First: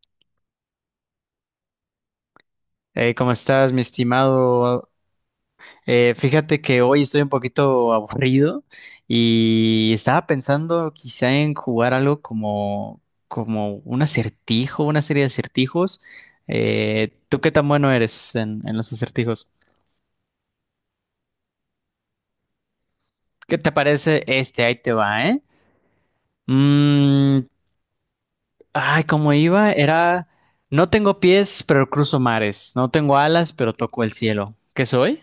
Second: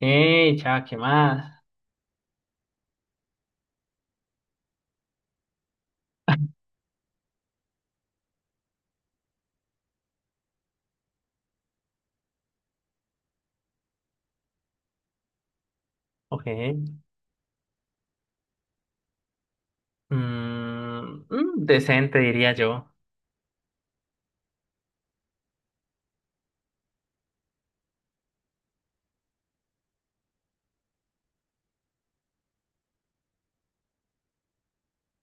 Hey, ya, ¿qué más? ¿Cómo estás, mi estimado? Fíjate que hoy estoy un poquito aburrido y estaba pensando quizá en jugar algo como un acertijo, una serie de acertijos. Ok. ¿Tú qué tan bueno eres en los acertijos? Decente, diría yo. ¿Qué te parece este? Ahí te va, ¿eh? Mm, ay, cómo iba, era, no tengo pies, pero cruzo mares. No tengo alas, pero toco el cielo. ¿Qué soy?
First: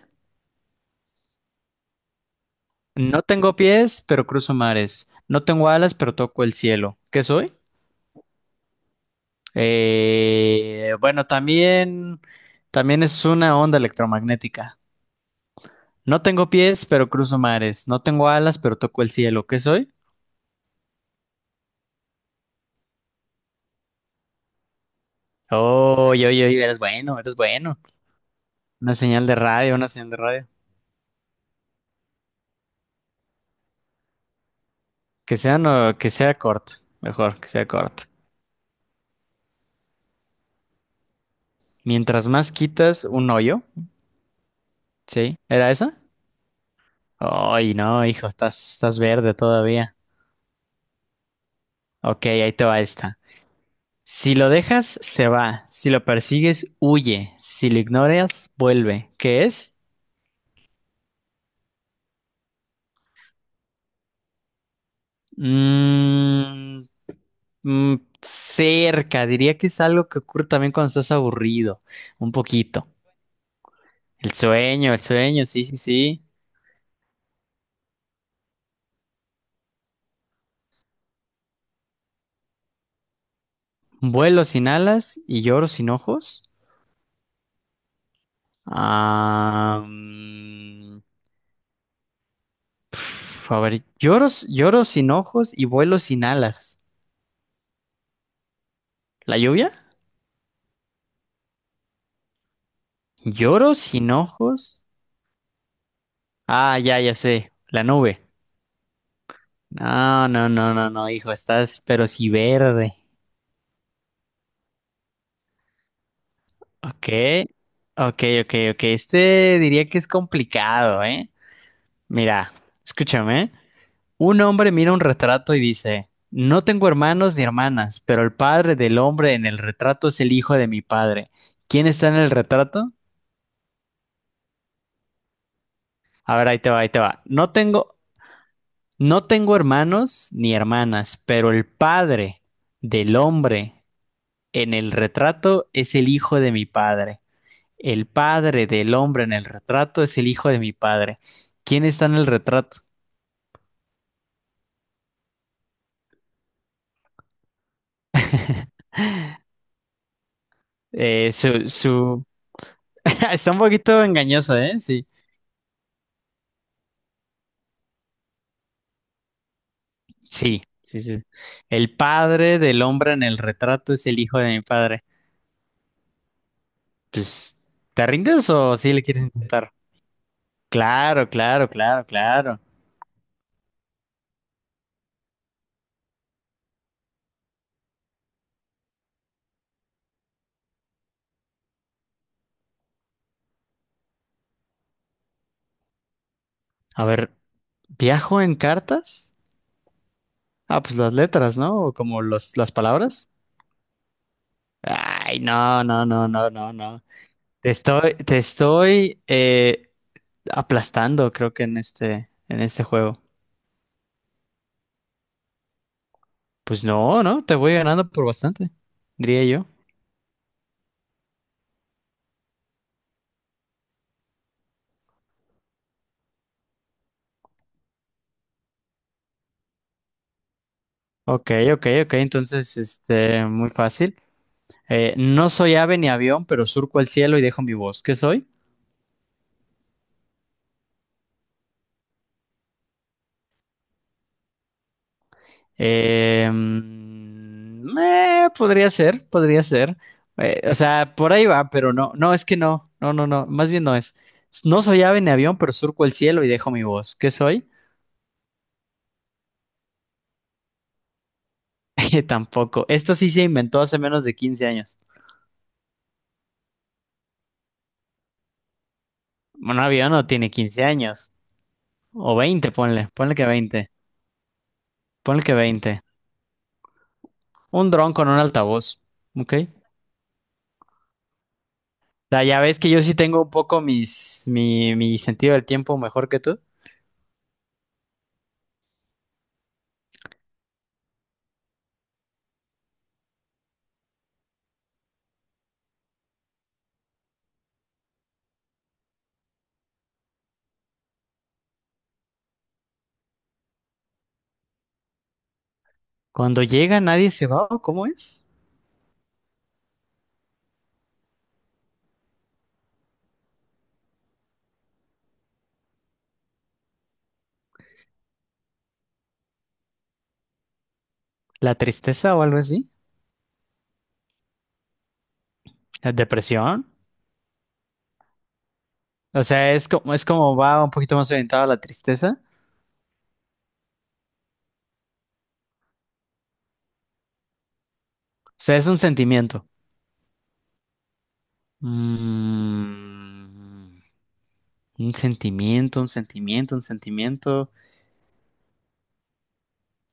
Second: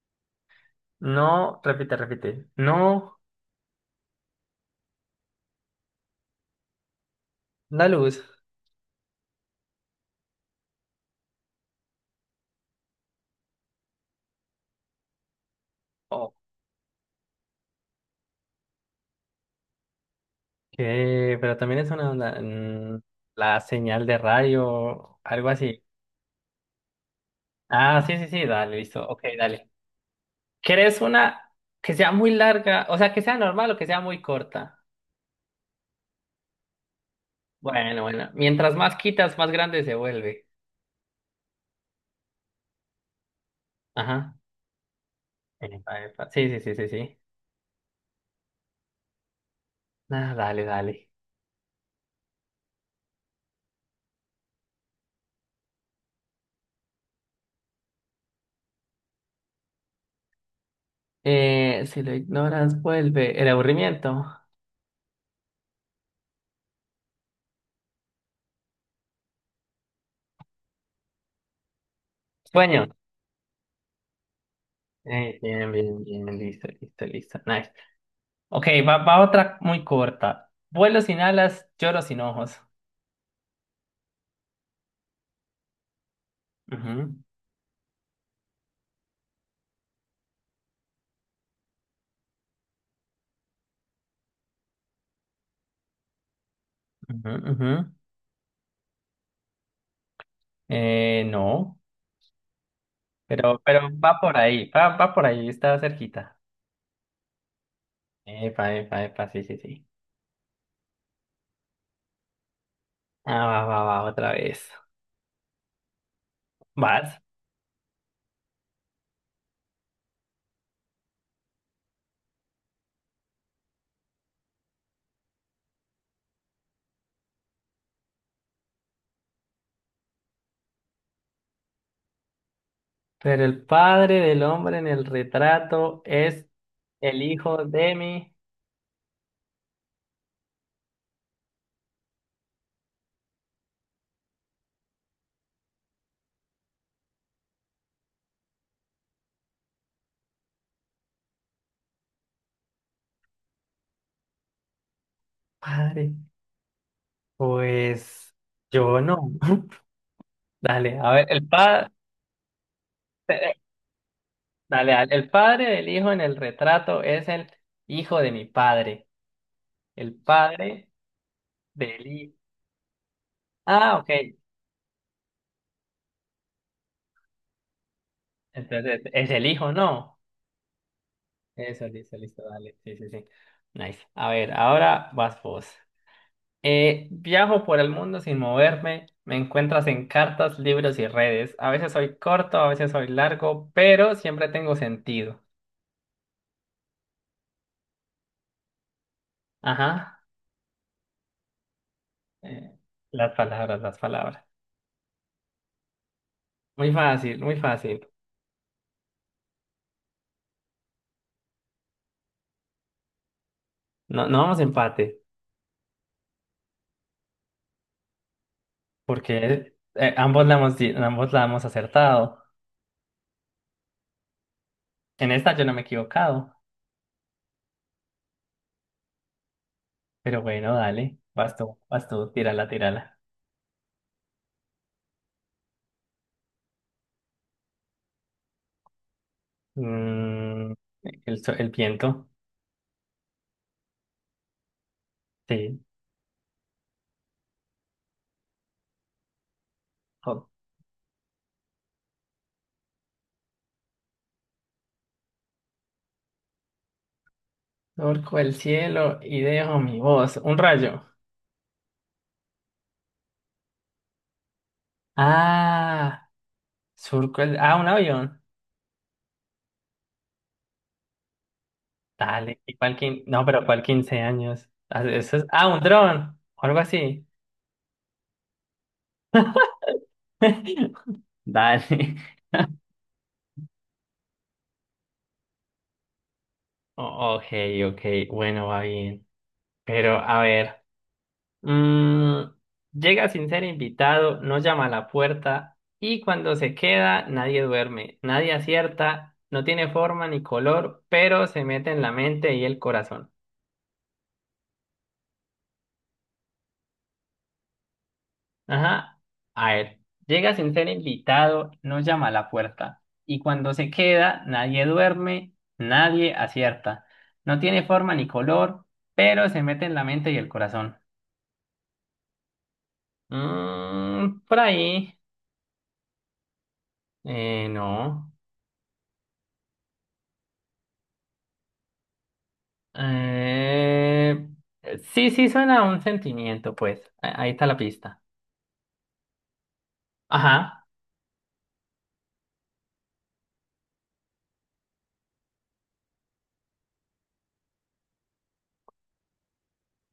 No, repite, repite. No, No tengo pies, pero cruzo mares. No tengo alas, pero toco el cielo. ¿Qué soy? la luz. Bueno, también es una onda electromagnética. No Ok, tengo pies, pero cruzo mares. No tengo alas, pero toco el cielo. ¿Qué soy? pero también es una onda. La señal de radio, algo así. Oye, oye, oye, eres bueno, eres bueno. Ah, sí, sí, sí, dale, Una listo. Ok, señal de dale. radio, una señal de radio. ¿Quieres una que sea muy larga? O sea, que sea normal o que sea muy corta. Que sea, no, que sea corta. Mejor, que sea Bueno, corta. bueno. Mientras más quitas, más grande se vuelve. Mientras más quitas un hoyo, Ajá. ¿sí? ¿Era Epa, esa? epa. Sí, sí, sí, sí, sí. Ay, no, hijo, estás verde todavía. Ah, dale, dale. Ok, ahí te va esta. Si lo dejas, se va. Si lo persigues, huye. Si lo ignoras, vuelve. ¿Qué es? Si lo ignoras, vuelve. El aburrimiento. Mm, mm, cerca. Diría que es algo que ocurre también cuando estás aburrido. Un Sueño. poquito. El sueño, sí, Bien, sí, bien, sí. bien. Listo, listo, listo. Nice. Ok, va, va otra muy corta. Vuelo sin alas, lloro sin ojos. Vuelo sin alas y lloro sin ojos. Ujú, Ah, mm, a ver, lloro sin ojos y vuelo sin alas. ujú, ujú. ¿La lluvia? No, ¿Lloro pero sin va por ahí. ojos? Va, va por ahí, está cerquita. Ah, ya, ya sé. La nube. Epa, epa, epa, sí, sí, sí. No, no, no, no, no, hijo, estás pero sí verde. Ah, va, va, va, otra vez. Ok, Vas. ok, ok, ok. Este diría que es complicado, ¿eh? Mira, escúchame, ¿eh? Un hombre mira un retrato y dice, no tengo hermanos ni hermanas, pero el padre del hombre en el retrato es el hijo de mi padre. ¿Quién está en el retrato? Pero el padre del hombre en el retrato A es ver, ahí te va, ahí te el va. Hijo de mi No tengo hermanos ni hermanas, pero el padre del hombre en el retrato es el hijo de mi padre. El padre del hombre en el retrato es el hijo de mi padre. ¿Quién está en el retrato? padre. Pues yo no. Dale, a ver, el padre, Su... Está dale, un poquito engañoso, ¿eh? dale, Sí. el padre del hijo en el retrato es el hijo de mi padre. El Sí, padre sí, sí. El del hijo. padre del hombre en el retrato Ah, es ok. el hijo de mi padre. Pues, ¿te rindes o sí Entonces, le quieres es el hijo, intentar? ¿no? Claro, claro, Eso, claro, listo, listo, claro. dale. Sí, sí, sí. Nice. A ver, ahora vas vos. Viajo por el mundo sin moverme. Me encuentras en cartas, libros y redes. A veces soy corto, a veces soy largo, pero siempre tengo sentido. A ver, ¿viajo en cartas? Ajá. Ah, pues las letras, ¿no? O como las Eh, palabras. las palabras, las palabras. Ay, no, no, no, no, no, Muy no. fácil, muy fácil. Te estoy aplastando, creo que en en este juego. No, no vamos a empate, Pues no, no, te voy ganando por bastante, diría yo. porque ambos la hemos, ambos la hemos acertado. En esta yo no me he equivocado, pero bueno, dale, Ok, ok, vas ok, tú, tírala, entonces, tírala. este, muy fácil. No soy ave ni avión, pero surco el cielo y dejo mi voz. ¿Qué soy? Mm, el viento, sí. Podría ser, podría ser. O sea, por ahí va, pero no, no, es que no, no, no, no, más bien no es. No soy ave ni avión, pero surco el cielo y dejo mi voz. ¿Qué soy? Surco el cielo y dejo mi voz. Un rayo. Tampoco. Esto sí se inventó hace menos de 15 años. Ah, surco el... Ah, un avión. Bueno, un avión no tiene 15 años. O Dale, 20, ¿y ponle. No, pero ¿cuál 15 años? Ah, eso Ponle es... que Ah, un 20. dron, o algo así. Un dron con un altavoz. ¿Ok? O Dale. sea, ya ves que yo sí tengo un poco mi sentido del tiempo mejor que tú. Ok, ok, bueno, va bien. Pero a ver, mm, llega sin ser invitado, no llama a la puerta y cuando se queda nadie duerme, nadie acierta, no tiene forma ni color, pero se mete en la mente y el corazón. Cuando llega nadie se va, ¿o ¿cómo es? Ajá, a ver, llega sin ser invitado, no llama a la puerta y cuando se queda nadie duerme, nadie acierta, no tiene forma ni color, pero se mete en la mente y el corazón. ¿La tristeza o algo así? Mm, por ahí. ¿La depresión? No. O sea, es como va un poquito más orientado a la tristeza. Eh, sí, sí, suena a un sentimiento, pues. Ahí está la pista. O sea, es un sentimiento. Ajá. Mm, un sentimiento, un sentimiento, un sentimiento.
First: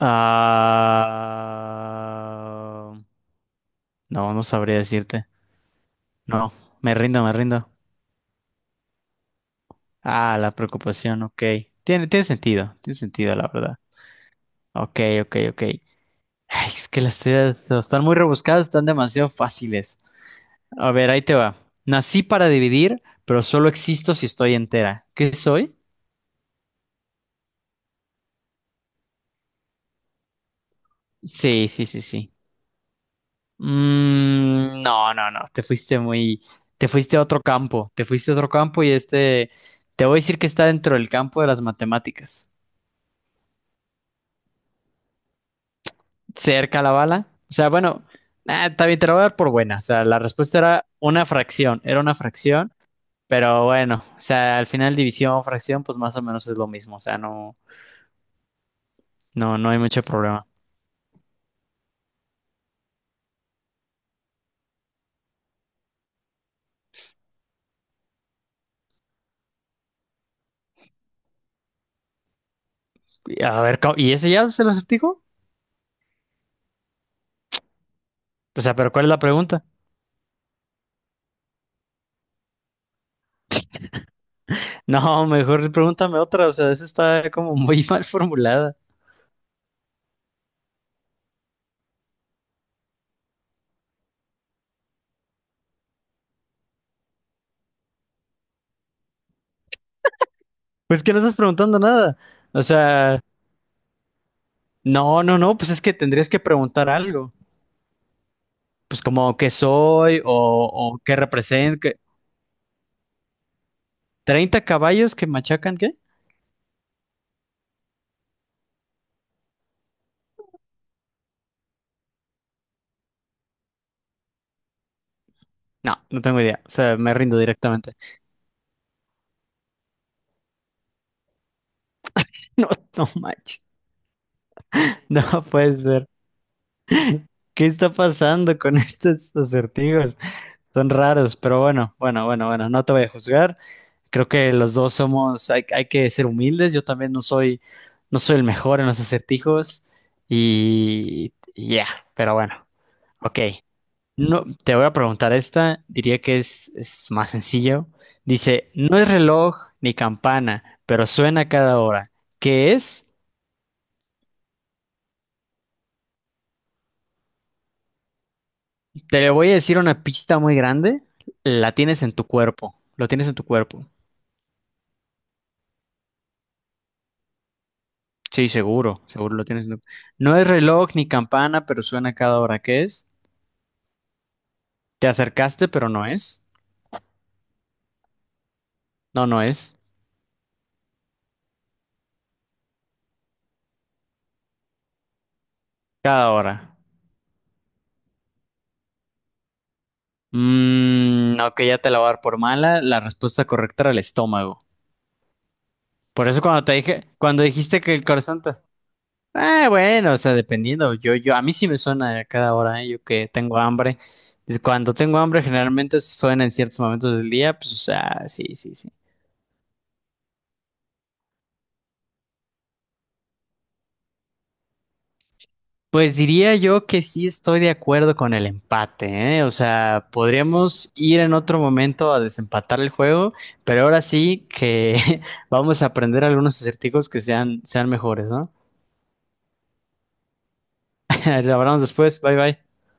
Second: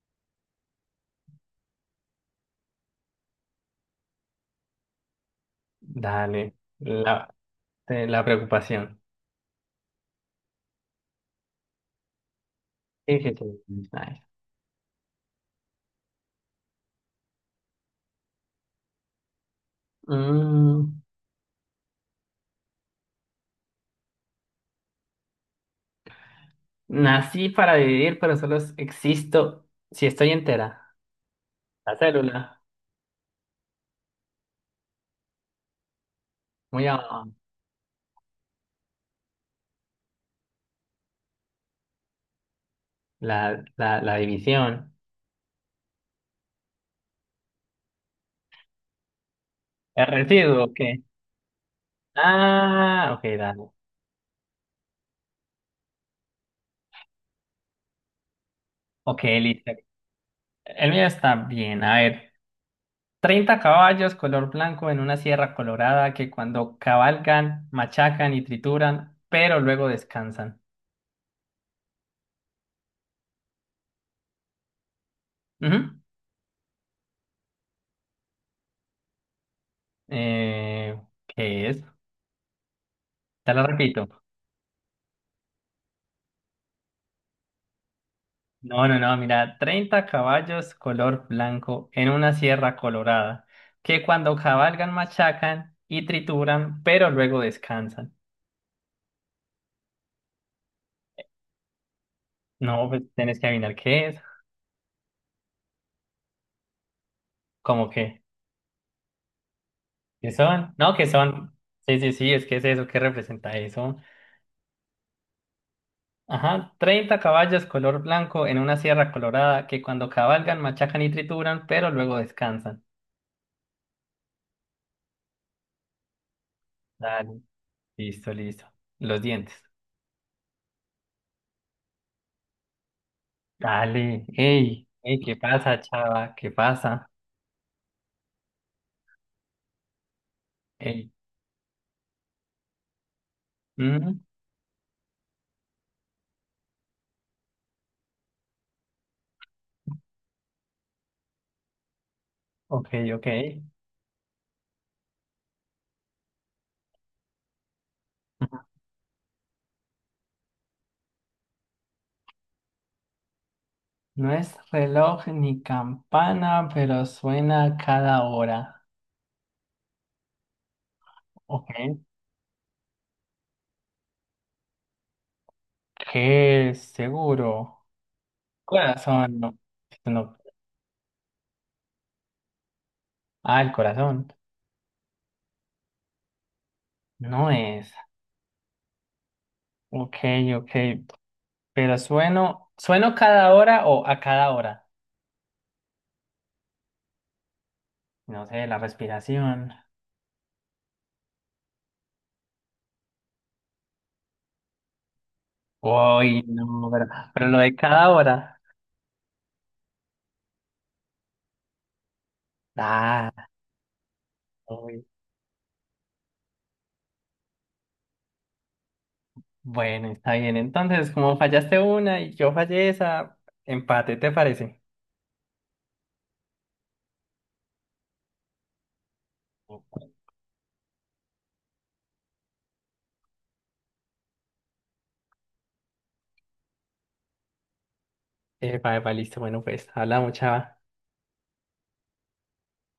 Ah, no, no sabría decirte. No, Dale. me rindo, me rindo. La preocupación. Ah, la preocupación, ok. Tiene, tiene Sí, sí, sentido, sí. la verdad. Nice. Ok, ok, ok. Ay, es que las teorías no, están muy rebuscadas, están demasiado fáciles. A Mm, ver, ahí te va. Nací para dividir, pero solo existo si estoy entera. ¿Qué soy? nací para vivir, pero solo existo si estoy entera. Sí, sí, La sí, sí. célula. No, no, no, Muy te fuiste a abajo. otro campo, te fuiste a otro campo te voy a decir que está dentro del campo de las matemáticas. La división. Cerca la bala. O sea, bueno, ah, está bien, te la voy a dar por buena. O sea, El la respuesta residuo, ok. Era una fracción, Ah, ok, pero dale. bueno, o sea, al final división o fracción, pues más o menos es lo mismo. O sea, no, Ok, no, no listo. hay mucho problema. El mío está bien. A ver. 30 caballos color blanco en una sierra colorada que cuando cabalgan, machacan y trituran, pero luego descansan. A ver, ¿y ese ya se lo acertijo? Ujú. O sea, pero ¿cuál es la pregunta? Eh, ¿Qué es? Te lo repito. No, mejor pregúntame otra, o sea, esa está como muy mal formulada. No, no, no, mira, 30 caballos color blanco en una sierra colorada que cuando cabalgan, machacan y trituran, pero luego descansan. Pues que no estás preguntando nada. O No, pues sea, tienes que adivinar qué es. no, no, no, pues es que tendrías que preguntar algo. ¿Cómo que, Pues como qué soy qué son, no, o qué qué son. represento. Sí, sí, sí, es que es eso, ¿qué representa eso? ¿30 caballos que machacan qué? Ajá, 30 caballos color blanco en una sierra colorada que cuando cabalgan machacan y trituran, pero luego descansan. No, no tengo idea. O sea, me rindo Dale, directamente. listo, listo. Los dientes. No, no manches. Dale, ey, ey, ¿qué No puede pasa, ser. chava? ¿Qué pasa? ¿Qué está pasando con estos acertijos? Son Ey, raros, pero bueno, bueno, bueno, bueno, no te voy a juzgar. mm, Creo que los dos somos, hay que ser humildes. Yo también no soy el mejor en los acertijos y ya, pero bueno, ok, ok. ok. No, te voy a preguntar esta, diría que es más sencillo. Ujú. Dice, no es reloj ni campana, pero suena cada hora. ¿Qué es? No es reloj ni campana, pero suena cada hora. Te voy a decir una pista muy grande. La Ok. tienes en tu cuerpo, lo tienes en tu cuerpo. ¿Qué es? Seguro. Sí, seguro, seguro Corazón, lo no. tienes en tu... No No. es reloj ni campana, pero suena cada hora que es. Ah, el corazón. Te acercaste, pero no es. No es. No, no es. Ok, ok. Pero sueno, sueno cada hora o a cada hora. Cada hora. No sé, la respiración. Ok, ya te la voy a dar por mala. La respuesta correcta era el estómago. Por eso Uy, cuando te no, dije, cuando pero lo de dijiste que el cada corazón te... hora. Ah, bueno, o sea, dependiendo. A mí sí me suena a cada hora, ¿eh? Yo que Ah, tengo hambre. Cuando uy. tengo hambre, generalmente suena en ciertos momentos del día. Pues, o sea, sí, sí, sí. Bueno, está bien. Entonces, como fallaste una y yo fallé esa, empate, ¿te parece? Pues diría yo que sí estoy de acuerdo con el empate, ¿eh? O sea, podríamos ir en otro momento a desempatar el juego, pero ahora sí que vamos a aprender algunos acertijos que sean mejores, ¿no? Epa, epa, listo. Bueno, pues, hablamos, chava. Lo hablamos después, bye bye.